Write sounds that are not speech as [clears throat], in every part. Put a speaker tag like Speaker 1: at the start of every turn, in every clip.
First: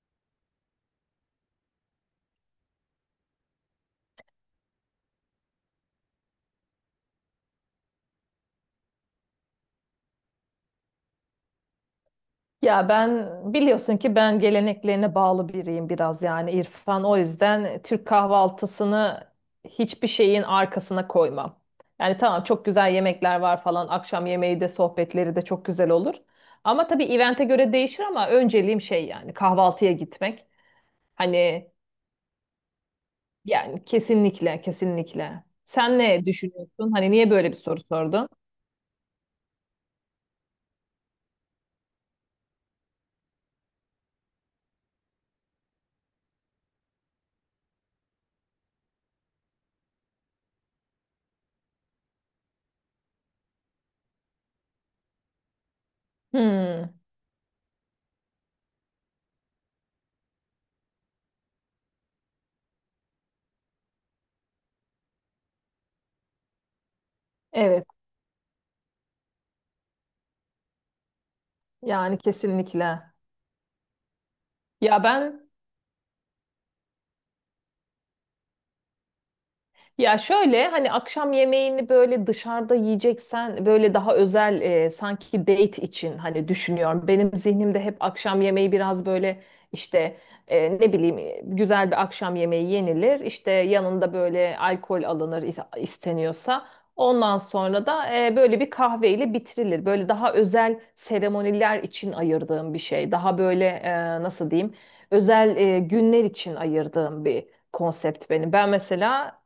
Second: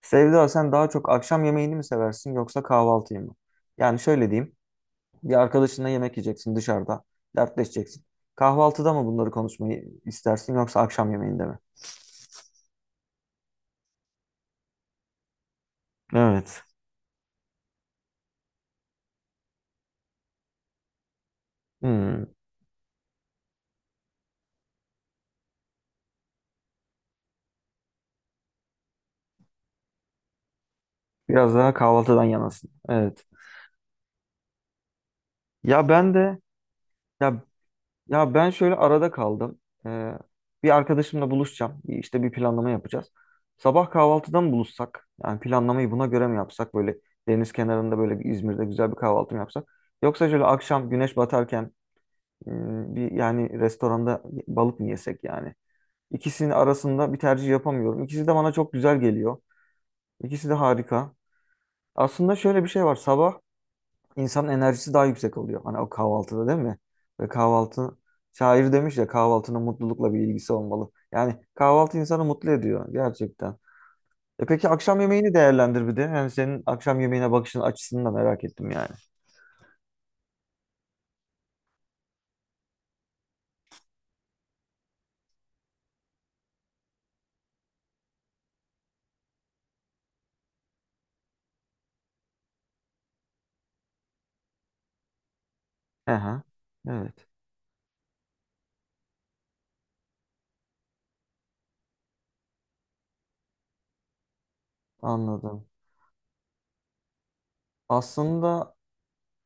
Speaker 1: Sevda sen daha çok akşam yemeğini mi seversin yoksa kahvaltıyı mı? Yani şöyle diyeyim. Bir arkadaşınla yemek yiyeceksin dışarıda. Dertleşeceksin. Kahvaltıda mı bunları konuşmayı istersin yoksa akşam yemeğinde mi?
Speaker 2: Ya, biliyorsun ki ben geleneklerine bağlı biriyim biraz yani
Speaker 1: Evet.
Speaker 2: İrfan. O yüzden Türk kahvaltısını hiçbir şeyin arkasına koymam. Yani
Speaker 1: Hmm,
Speaker 2: tamam, çok güzel yemekler var falan. Akşam yemeği de sohbetleri de çok güzel olur. Ama tabii evente göre değişir, ama önceliğim şey, yani kahvaltıya gitmek.
Speaker 1: Biraz
Speaker 2: Hani,
Speaker 1: daha kahvaltıdan yanasın. Evet.
Speaker 2: yani kesinlikle kesinlikle.
Speaker 1: Ya
Speaker 2: Sen
Speaker 1: ben
Speaker 2: ne
Speaker 1: de
Speaker 2: düşünüyorsun? Hani niye
Speaker 1: ya
Speaker 2: böyle bir soru sordun?
Speaker 1: Ya ben şöyle arada kaldım. Ee, bir arkadaşımla buluşacağım. İşte bir planlama yapacağız. Sabah kahvaltıdan buluşsak, yani planlamayı buna göre mi yapsak? Böyle deniz kenarında böyle bir İzmir'de güzel bir kahvaltı mı yapsak? Yoksa şöyle akşam güneş batarken bir yani restoranda balık mı yesek yani? İkisinin
Speaker 2: Hmm,
Speaker 1: arasında bir tercih yapamıyorum. İkisi de bana çok güzel geliyor. İkisi de harika. Aslında şöyle bir şey var. Sabah İnsanın enerjisi daha yüksek oluyor. Hani o kahvaltıda değil mi? Ve
Speaker 2: evet,
Speaker 1: kahvaltı, şair demiş ya, kahvaltının mutlulukla bir ilgisi olmalı. Yani kahvaltı
Speaker 2: yani
Speaker 1: insanı mutlu ediyor
Speaker 2: kesinlikle.
Speaker 1: gerçekten. E peki
Speaker 2: Ya
Speaker 1: akşam yemeğini
Speaker 2: ben
Speaker 1: değerlendir bir de. Yani senin akşam yemeğine bakışın açısını da merak ettim yani.
Speaker 2: Ya şöyle, hani akşam yemeğini böyle dışarıda yiyeceksen böyle daha özel, sanki date için hani düşünüyorum. Benim zihnimde hep akşam yemeği biraz böyle işte, ne bileyim, güzel bir akşam yemeği yenilir. İşte yanında böyle alkol alınır,
Speaker 1: Hı.
Speaker 2: isteniyorsa.
Speaker 1: Evet,
Speaker 2: Ondan sonra da, böyle bir kahveyle bitirilir. Böyle daha özel seremoniler için ayırdığım bir şey. Daha böyle, nasıl diyeyim, özel
Speaker 1: anladım.
Speaker 2: günler için ayırdığım bir konsept benim. Ben
Speaker 1: Aslında.
Speaker 2: mesela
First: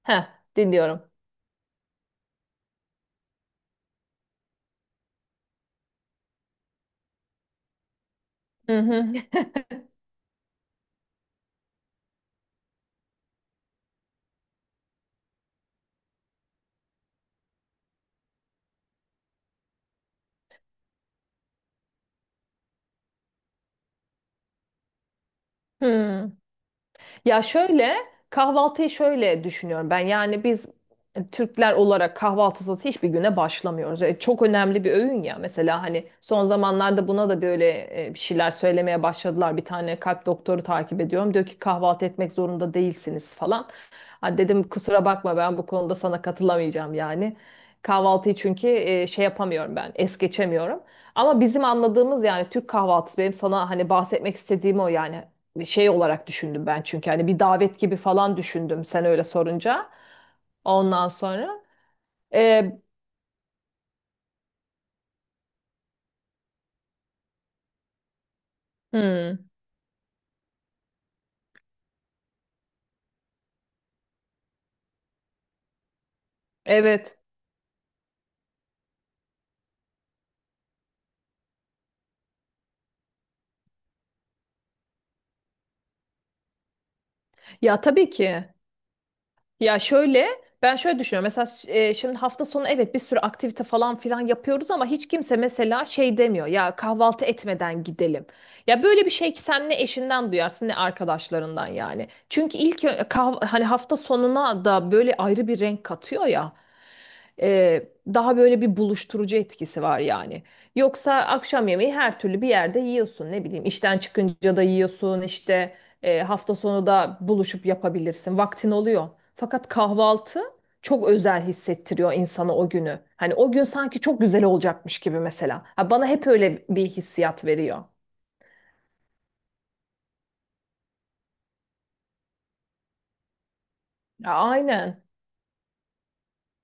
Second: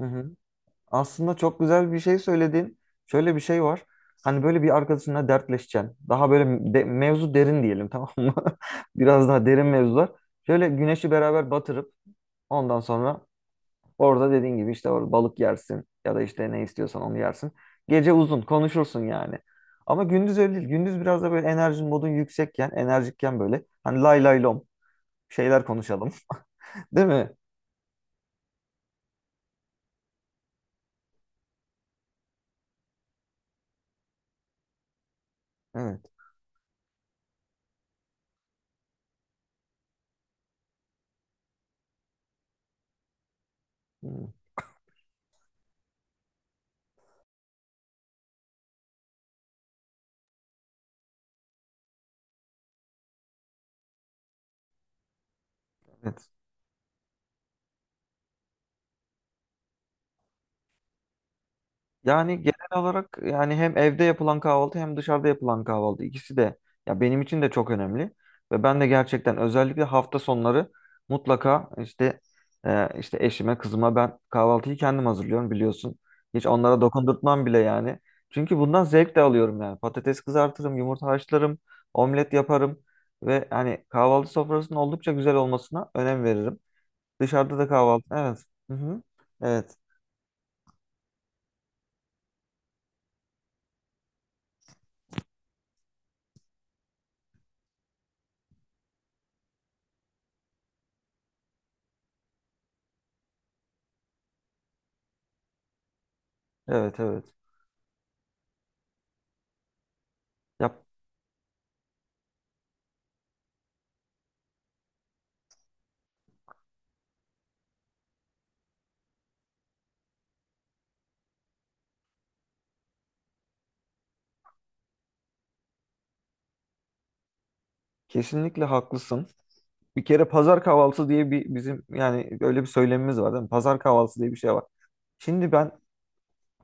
Speaker 1: Hı
Speaker 2: Heh,
Speaker 1: hı.
Speaker 2: dinliyorum.
Speaker 1: Aslında çok güzel bir şey söyledin. Şöyle bir şey var. Hani böyle bir arkadaşınla dertleşeceksin. Daha böyle mevzu derin diyelim, tamam mı?
Speaker 2: Hı
Speaker 1: [laughs]
Speaker 2: hı.
Speaker 1: Biraz daha derin mevzular. Şöyle güneşi beraber batırıp ondan sonra orada, dediğin gibi, işte orada balık yersin ya da işte ne istiyorsan onu yersin. Gece uzun konuşursun yani. Ama gündüz öyle değil. Gündüz biraz da böyle enerjin modun yüksekken, enerjikken böyle hani lay lay lom şeyler konuşalım.
Speaker 2: Hı.
Speaker 1: [laughs] Değil mi?
Speaker 2: Ya şöyle, kahvaltıyı şöyle düşünüyorum ben. Yani biz, Türkler olarak kahvaltısız hiçbir güne başlamıyoruz. Çok önemli bir öğün ya. Mesela hani
Speaker 1: Evet.
Speaker 2: son zamanlarda buna da böyle, bir şeyler söylemeye başladılar. Bir tane kalp doktoru takip ediyorum. Diyor ki kahvaltı etmek zorunda değilsiniz falan. Ha, dedim, kusura bakma, ben bu konuda sana katılamayacağım yani. Kahvaltıyı çünkü, şey yapamıyorum ben, es geçemiyorum. Ama bizim anladığımız yani Türk kahvaltısı, benim sana hani bahsetmek istediğim o, yani şey olarak
Speaker 1: Evet.
Speaker 2: düşündüm ben, çünkü hani bir davet gibi falan düşündüm sen öyle sorunca. Ondan sonra,
Speaker 1: Yani
Speaker 2: e,
Speaker 1: genel olarak yani hem evde yapılan kahvaltı hem dışarıda yapılan kahvaltı ikisi de ya benim için de çok önemli ve ben de gerçekten
Speaker 2: hmm,
Speaker 1: özellikle hafta sonları mutlaka işte işte eşime kızıma ben kahvaltıyı kendim hazırlıyorum biliyorsun. Hiç onlara
Speaker 2: evet.
Speaker 1: dokundurtmam bile yani. Çünkü bundan zevk de alıyorum yani. Patates kızartırım, yumurta haşlarım, omlet yaparım ve hani kahvaltı sofrasının oldukça güzel olmasına önem veririm. Dışarıda da
Speaker 2: Ya,
Speaker 1: kahvaltı.
Speaker 2: tabii
Speaker 1: Evet.
Speaker 2: ki.
Speaker 1: Hı hı. Evet.
Speaker 2: Ya şöyle, ben şöyle düşünüyorum mesela. Şimdi hafta sonu, evet, bir sürü aktivite falan filan yapıyoruz, ama hiç kimse mesela şey demiyor ya, kahvaltı etmeden gidelim. Ya böyle bir şey ki sen ne eşinden duyarsın ne arkadaşlarından yani. Çünkü ilk hani hafta sonuna da böyle ayrı bir renk katıyor ya.
Speaker 1: Evet, evet.
Speaker 2: Ee, daha böyle bir buluşturucu etkisi var yani.
Speaker 1: Ya,
Speaker 2: Yoksa akşam yemeği her türlü bir yerde yiyorsun, ne bileyim işten çıkınca da yiyorsun, işte hafta sonu da buluşup yapabilirsin, vaktin oluyor. Fakat kahvaltı çok özel hissettiriyor insana o günü. Hani o gün sanki çok güzel olacakmış gibi mesela. Ha, bana hep öyle bir hissiyat veriyor.
Speaker 1: kesinlikle haklısın. Bir kere pazar kahvaltısı diye bir, bizim yani öyle bir söylemimiz var değil mi? Pazar kahvaltısı diye
Speaker 2: Ya,
Speaker 1: bir şey var.
Speaker 2: aynen.
Speaker 1: Şimdi ben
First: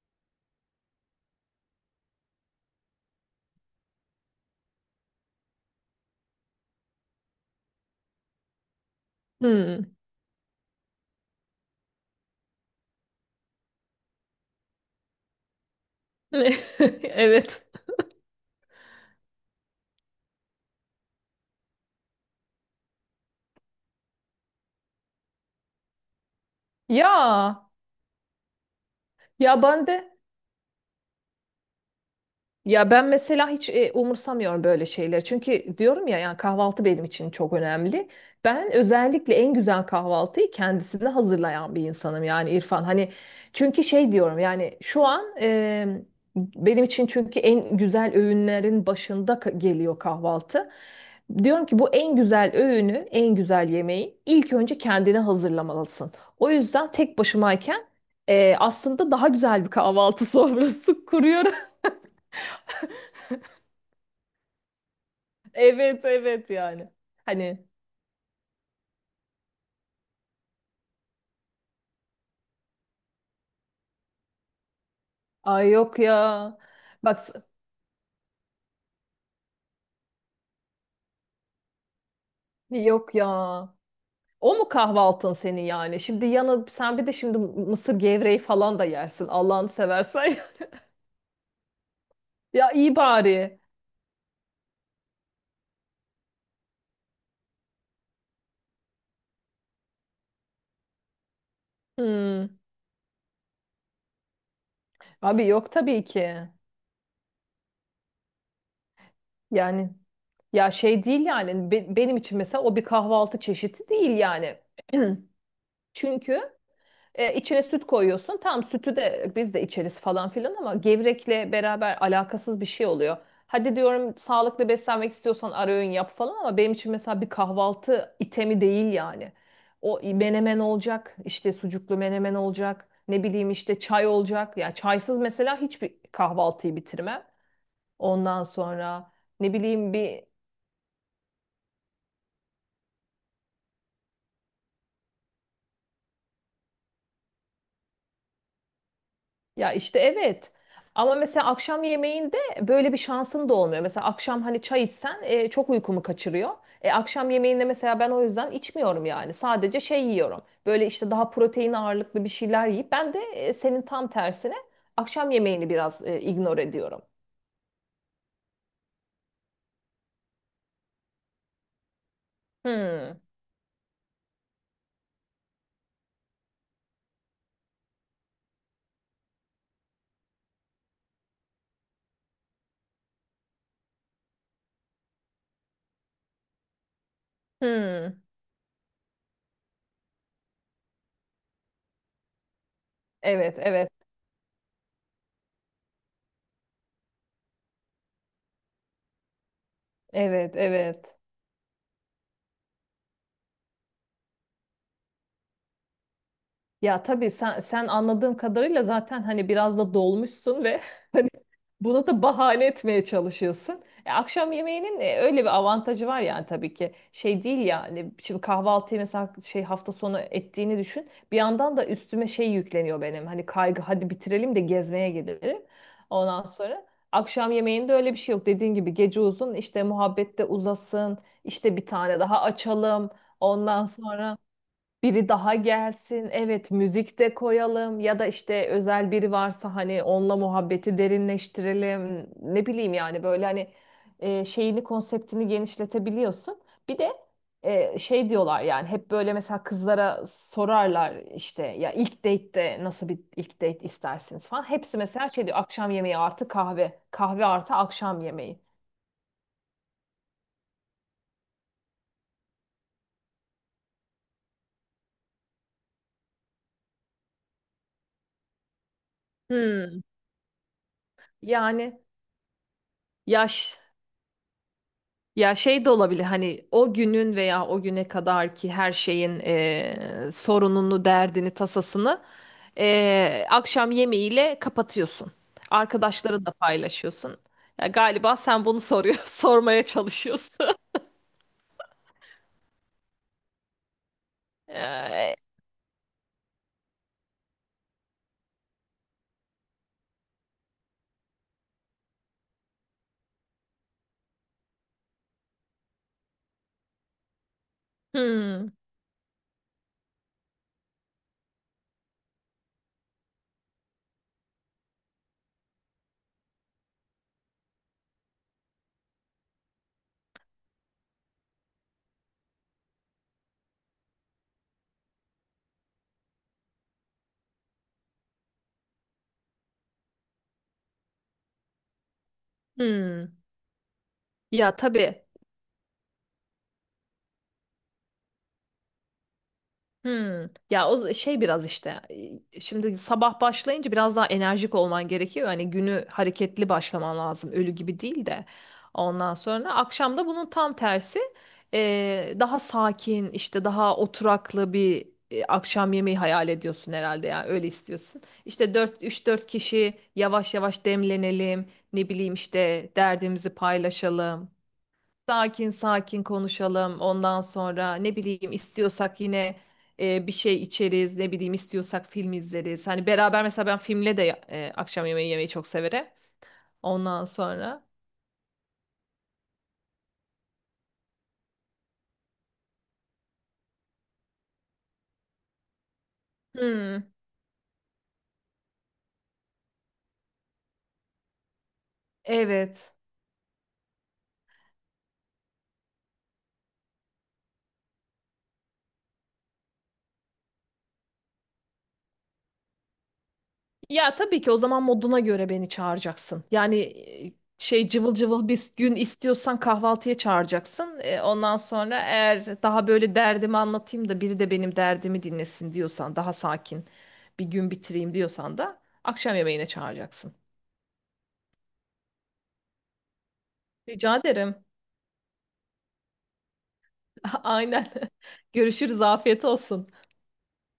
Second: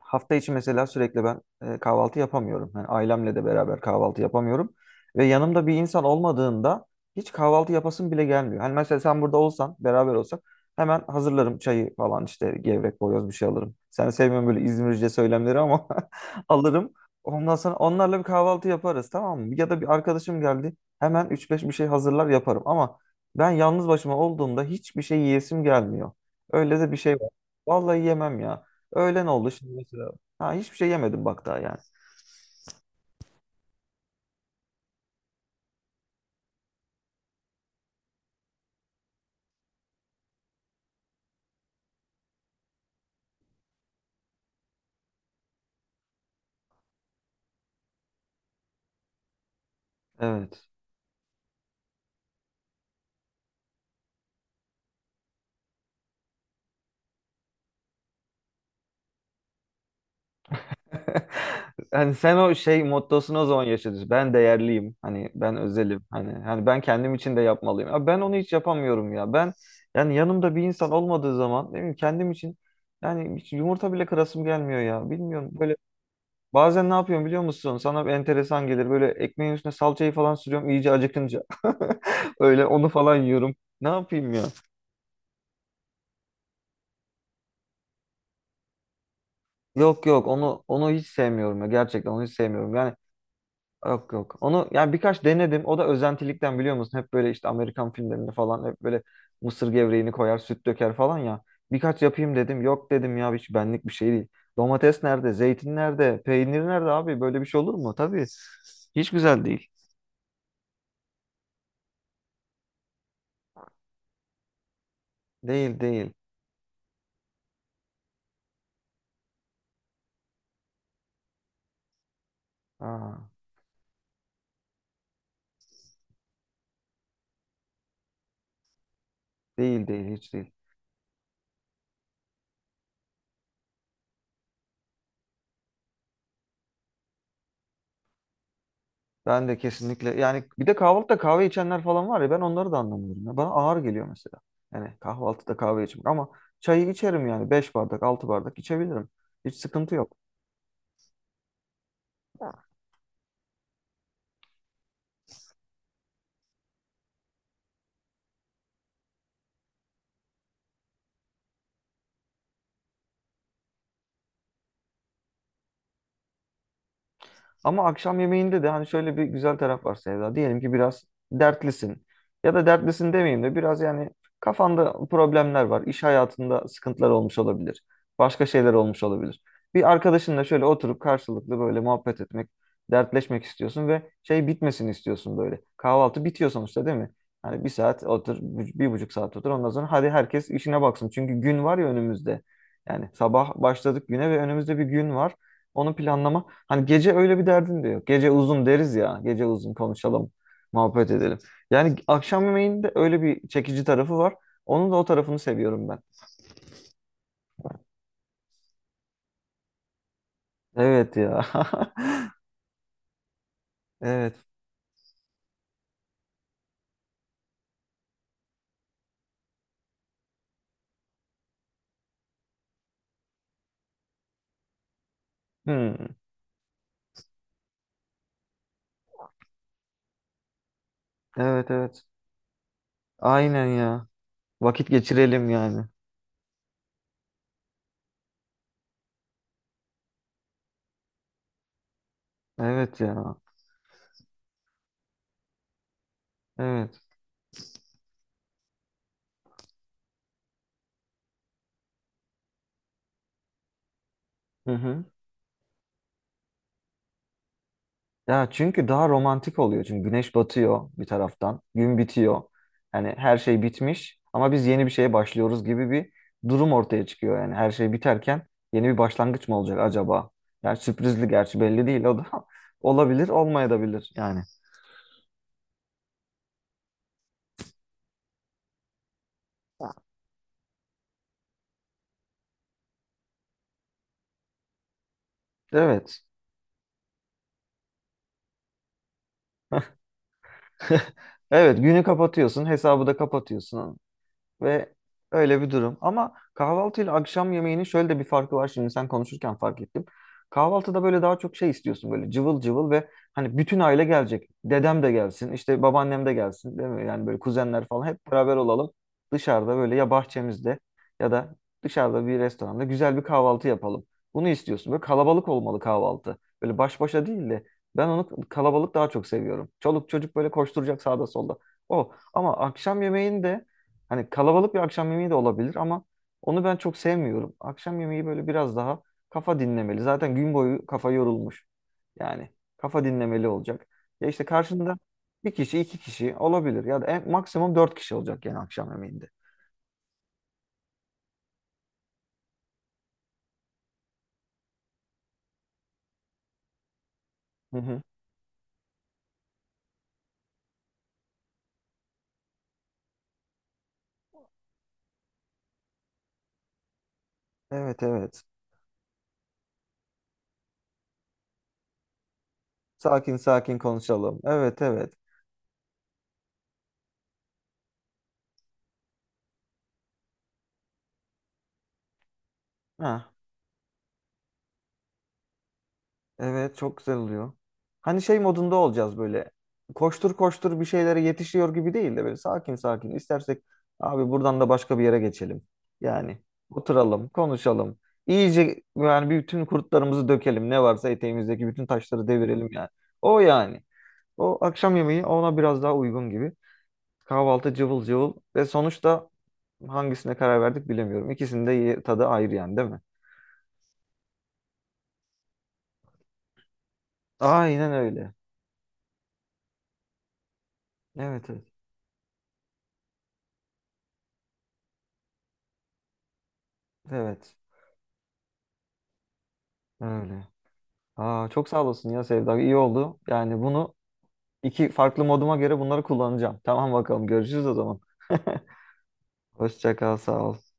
Speaker 1: hafta içi mesela sürekli ben kahvaltı yapamıyorum. Yani ailemle de beraber kahvaltı yapamıyorum. Ve yanımda bir insan olmadığında hiç kahvaltı yapasım bile gelmiyor. Hani mesela sen burada olsan,
Speaker 2: Hmm.
Speaker 1: beraber olsak, hemen hazırlarım çayı falan, işte gevrek, boyoz, bir şey alırım. Sen sevmiyorsun böyle İzmirce söylemleri ama [laughs] alırım. Ondan
Speaker 2: [laughs] Evet.
Speaker 1: sonra onlarla bir kahvaltı yaparız, tamam mı? Ya da bir arkadaşım geldi, hemen üç beş bir şey hazırlar yaparım. Ama ben yalnız başıma olduğumda hiçbir şey yiyesim gelmiyor. Öyle de bir
Speaker 2: Ya
Speaker 1: şey var. Vallahi yemem ya. Öğlen oldu
Speaker 2: ya
Speaker 1: şimdi
Speaker 2: ben
Speaker 1: mesela.
Speaker 2: de
Speaker 1: Ha, hiçbir şey yemedim bak daha yani.
Speaker 2: Ya ben mesela hiç umursamıyorum böyle şeyleri. Çünkü diyorum ya, yani kahvaltı benim için çok önemli. Ben özellikle en güzel kahvaltıyı kendisine hazırlayan bir insanım yani İrfan. Hani çünkü şey diyorum, yani şu an, benim için çünkü en güzel öğünlerin başında geliyor
Speaker 1: Evet.
Speaker 2: kahvaltı. Diyorum ki bu en güzel öğünü, en güzel yemeği ilk önce kendine hazırlamalısın. O yüzden tek başımayken, aslında daha güzel bir kahvaltı sofrası [laughs]
Speaker 1: [laughs]
Speaker 2: kuruyorum.
Speaker 1: Hani sen o şey mottosunu o zaman yaşadın. Ben değerliyim. Hani ben özelim.
Speaker 2: Evet
Speaker 1: Hani
Speaker 2: evet
Speaker 1: hani ben
Speaker 2: yani.
Speaker 1: kendim için de
Speaker 2: Hani
Speaker 1: yapmalıyım. Abi ben onu hiç yapamıyorum ya. Ben yani yanımda bir insan olmadığı zaman ne bileyim kendim için yani hiç yumurta bile kırasım gelmiyor ya. Bilmiyorum,
Speaker 2: ay,
Speaker 1: böyle
Speaker 2: yok ya.
Speaker 1: bazen ne
Speaker 2: Bak,
Speaker 1: yapıyorum biliyor musun? Sana bir enteresan gelir. Böyle ekmeğin üstüne salçayı falan sürüyorum iyice acıkınca. [laughs] Öyle onu
Speaker 2: yok
Speaker 1: falan
Speaker 2: ya.
Speaker 1: yiyorum. Ne yapayım ya?
Speaker 2: O mu kahvaltın senin yani? Şimdi yanı sen bir de şimdi mısır gevreği falan da yersin. Allah'ını
Speaker 1: Yok yok,
Speaker 2: seversen.
Speaker 1: onu
Speaker 2: [laughs]
Speaker 1: onu hiç sevmiyorum ya, gerçekten onu hiç
Speaker 2: Ya
Speaker 1: sevmiyorum yani.
Speaker 2: iyi bari.
Speaker 1: Yok yok onu, yani birkaç denedim, o da özentilikten biliyor musun, hep böyle işte Amerikan filmlerinde falan hep böyle mısır gevreğini koyar süt döker falan ya. Birkaç yapayım
Speaker 2: Hmm.
Speaker 1: dedim, yok dedim ya, hiç benlik bir şey değil. Domates nerede,
Speaker 2: Abi yok
Speaker 1: zeytin
Speaker 2: tabii
Speaker 1: nerede,
Speaker 2: ki.
Speaker 1: peynir nerede, abi böyle bir şey olur mu, tabii hiç güzel değil.
Speaker 2: Yani ya şey değil yani, benim için mesela o bir kahvaltı çeşidi değil yani.
Speaker 1: Değil
Speaker 2: [clears throat]
Speaker 1: değil.
Speaker 2: Çünkü içine süt koyuyorsun. Tam sütü de biz de içeriz falan filan, ama gevrekle beraber alakasız bir şey
Speaker 1: Aa,
Speaker 2: oluyor. Hadi diyorum sağlıklı beslenmek istiyorsan ara öğün yap falan, ama benim için mesela bir kahvaltı itemi değil yani.
Speaker 1: değil
Speaker 2: O
Speaker 1: değil hiç değil.
Speaker 2: menemen olacak, işte sucuklu menemen olacak, ne bileyim işte çay olacak. Ya çaysız mesela hiçbir kahvaltıyı bitirmem. Ondan sonra,
Speaker 1: Ben
Speaker 2: ne
Speaker 1: de
Speaker 2: bileyim
Speaker 1: kesinlikle
Speaker 2: bir...
Speaker 1: yani, bir de kahvaltıda kahve içenler falan var ya, ben onları da anlamıyorum. Ya. Bana ağır geliyor mesela. Yani kahvaltıda kahve içmek, ama çayı içerim yani 5 bardak 6 bardak içebilirim. Hiç
Speaker 2: Ya
Speaker 1: sıkıntı
Speaker 2: işte,
Speaker 1: yok.
Speaker 2: evet. Ama mesela akşam yemeğinde böyle bir şansın da olmuyor. Mesela akşam hani çay içsen, çok uykumu kaçırıyor. Akşam yemeğinde mesela ben o yüzden içmiyorum yani. Sadece şey yiyorum. Böyle işte daha protein ağırlıklı bir şeyler yiyip, ben de, senin tam tersine akşam yemeğini biraz ignore ediyorum.
Speaker 1: Ama akşam yemeğinde de hani şöyle bir güzel taraf var Sevda. Diyelim ki biraz dertlisin. Ya da dertlisin
Speaker 2: Hmm.
Speaker 1: demeyeyim de biraz yani kafanda problemler var. İş hayatında sıkıntılar olmuş olabilir. Başka şeyler olmuş olabilir. Bir arkadaşınla şöyle oturup karşılıklı böyle muhabbet etmek, dertleşmek istiyorsun ve şey bitmesini istiyorsun böyle. Kahvaltı bitiyor sonuçta değil mi? Hani bir saat
Speaker 2: Hmm.
Speaker 1: otur, bir buçuk saat otur. Ondan sonra hadi herkes işine baksın. Çünkü gün var ya önümüzde. Yani sabah
Speaker 2: Evet, evet.
Speaker 1: başladık güne ve önümüzde bir gün var. Onu planlama. Hani gece öyle bir derdin de yok. Gece uzun deriz ya. Gece uzun konuşalım,
Speaker 2: Evet,
Speaker 1: muhabbet
Speaker 2: evet.
Speaker 1: edelim. Yani akşam yemeğinde öyle bir çekici tarafı var. Onun da o tarafını seviyorum ben.
Speaker 2: Ya tabii, sen anladığım kadarıyla zaten hani biraz da dolmuşsun ve [laughs]
Speaker 1: Evet
Speaker 2: hani
Speaker 1: ya.
Speaker 2: bunu da
Speaker 1: [laughs]
Speaker 2: bahane etmeye çalışıyorsun. E,
Speaker 1: Evet.
Speaker 2: akşam yemeğinin öyle bir avantajı var yani tabii ki. Şey değil yani, şimdi kahvaltıyı mesela şey hafta sonu ettiğini düşün. Bir yandan da üstüme şey yükleniyor benim. Hani kaygı, hadi bitirelim de gezmeye gidelim.
Speaker 1: Hmm.
Speaker 2: Ondan sonra akşam yemeğinde öyle bir şey yok. Dediğin gibi, gece uzun, işte muhabbette uzasın.
Speaker 1: Evet
Speaker 2: İşte bir
Speaker 1: evet.
Speaker 2: tane daha açalım.
Speaker 1: Aynen
Speaker 2: Ondan
Speaker 1: ya.
Speaker 2: sonra
Speaker 1: Vakit
Speaker 2: biri
Speaker 1: geçirelim
Speaker 2: daha
Speaker 1: yani.
Speaker 2: gelsin. Evet, müzik de koyalım, ya da işte özel biri varsa hani onunla muhabbeti derinleştirelim. Ne bileyim
Speaker 1: Evet
Speaker 2: yani
Speaker 1: ya.
Speaker 2: böyle hani, şeyini, konseptini genişletebiliyorsun. Bir
Speaker 1: Evet.
Speaker 2: de, şey diyorlar yani, hep böyle mesela kızlara sorarlar işte ya, ilk date'te nasıl bir ilk date istersiniz falan.
Speaker 1: Hı
Speaker 2: Hepsi
Speaker 1: hı.
Speaker 2: mesela şey diyor, akşam yemeği artı kahve, kahve artı akşam
Speaker 1: Ya
Speaker 2: yemeği.
Speaker 1: çünkü daha romantik oluyor. Çünkü güneş batıyor bir taraftan, gün bitiyor. Yani her şey bitmiş ama biz yeni bir şeye başlıyoruz gibi bir durum ortaya çıkıyor. Yani her şey biterken yeni bir başlangıç mı olacak
Speaker 2: Hmm.
Speaker 1: acaba? Yani sürprizli, gerçi belli
Speaker 2: Yani,
Speaker 1: değil o da, [laughs] olabilir,
Speaker 2: yaş
Speaker 1: olmayabilir yani.
Speaker 2: Ya şey de olabilir, hani o günün veya o güne kadar ki her şeyin, sorununu, derdini, tasasını, akşam yemeğiyle kapatıyorsun.
Speaker 1: Evet.
Speaker 2: Arkadaşlara da paylaşıyorsun. Ya galiba sen bunu soruyor, [laughs] sormaya çalışıyorsun. [laughs]
Speaker 1: [laughs] Evet, günü kapatıyorsun, hesabı da kapatıyorsun. Ve
Speaker 2: Eee,
Speaker 1: öyle bir durum. Ama kahvaltı ile akşam yemeğinin şöyle de bir farkı var. Şimdi sen konuşurken fark ettim. Kahvaltıda böyle daha çok şey istiyorsun, böyle cıvıl cıvıl ve hani bütün aile gelecek. Dedem de gelsin, işte babaannem de gelsin değil mi? Yani böyle kuzenler falan hep beraber
Speaker 2: hmm,
Speaker 1: olalım. Dışarıda, böyle ya bahçemizde ya da dışarıda bir restoranda güzel bir kahvaltı yapalım. Bunu istiyorsun. Böyle kalabalık olmalı kahvaltı. Böyle baş başa değil de, ben onu kalabalık daha çok seviyorum. Çoluk çocuk böyle koşturacak sağda solda. O, ama akşam yemeğinde, hani kalabalık bir akşam yemeği de olabilir ama onu ben çok sevmiyorum. Akşam yemeği böyle biraz daha kafa dinlemeli. Zaten gün boyu kafa yorulmuş. Yani kafa
Speaker 2: hmm.
Speaker 1: dinlemeli olacak. Ya işte
Speaker 2: Ya
Speaker 1: karşında
Speaker 2: tabii.
Speaker 1: bir kişi, iki kişi olabilir. Ya da maksimum dört kişi olacak yani akşam yemeğinde.
Speaker 2: Hmm. Ya şey, biraz işte, şimdi sabah başlayınca biraz daha enerjik olman gerekiyor. Hani günü hareketli başlaman lazım. Ölü
Speaker 1: Hı
Speaker 2: gibi
Speaker 1: hı.
Speaker 2: değil de. Ondan sonra akşam da bunun tam tersi, daha sakin, işte daha oturaklı bir akşam yemeği hayal ediyorsun herhalde. Ya öyle
Speaker 1: Evet
Speaker 2: istiyorsun.
Speaker 1: evet.
Speaker 2: İşte 4 3-4 kişi yavaş yavaş demlenelim. Ne bileyim işte
Speaker 1: Sakin
Speaker 2: derdimizi
Speaker 1: sakin konuşalım.
Speaker 2: paylaşalım.
Speaker 1: Evet evet.
Speaker 2: Sakin sakin konuşalım. Ondan sonra, ne bileyim istiyorsak yine, bir şey içeriz. Ne bileyim istiyorsak film izleriz. Hani
Speaker 1: Ha.
Speaker 2: beraber, mesela ben filmle de, akşam yemeği yemeyi çok severim.
Speaker 1: Evet, çok güzel
Speaker 2: Ondan
Speaker 1: oluyor.
Speaker 2: sonra.
Speaker 1: Hani şey modunda olacağız böyle. Koştur koştur bir şeylere yetişiyor gibi değil de böyle sakin sakin. İstersek abi buradan da başka bir yere geçelim. Yani
Speaker 2: Hmm,
Speaker 1: oturalım, konuşalım. İyice yani bütün kurtlarımızı dökelim. Ne varsa eteğimizdeki bütün taşları devirelim yani.
Speaker 2: evet.
Speaker 1: O yani. O akşam yemeği ona biraz daha uygun gibi. Kahvaltı cıvıl cıvıl ve sonuçta hangisine karar verdik bilemiyorum. İkisinin de tadı ayrı yani değil mi?
Speaker 2: Ya tabii ki, o zaman moduna göre beni çağıracaksın. Yani, e, şey
Speaker 1: Aynen
Speaker 2: cıvıl
Speaker 1: öyle.
Speaker 2: cıvıl bir gün istiyorsan kahvaltıya çağıracaksın. E,
Speaker 1: Evet
Speaker 2: ondan
Speaker 1: evet.
Speaker 2: sonra, eğer daha böyle derdimi anlatayım da biri de benim derdimi dinlesin diyorsan, daha sakin bir
Speaker 1: Evet.
Speaker 2: gün bitireyim diyorsan da akşam yemeğine çağıracaksın.
Speaker 1: Öyle. Aa, çok sağ olasın ya Sevda. İyi oldu. Yani bunu
Speaker 2: Rica ederim.
Speaker 1: iki farklı moduma göre bunları kullanacağım. Tamam bakalım,
Speaker 2: [laughs]
Speaker 1: görüşürüz o
Speaker 2: Aynen.
Speaker 1: zaman.
Speaker 2: [laughs]
Speaker 1: [laughs]
Speaker 2: Görüşürüz. Afiyet olsun.
Speaker 1: Hoşça kal, sağ ol.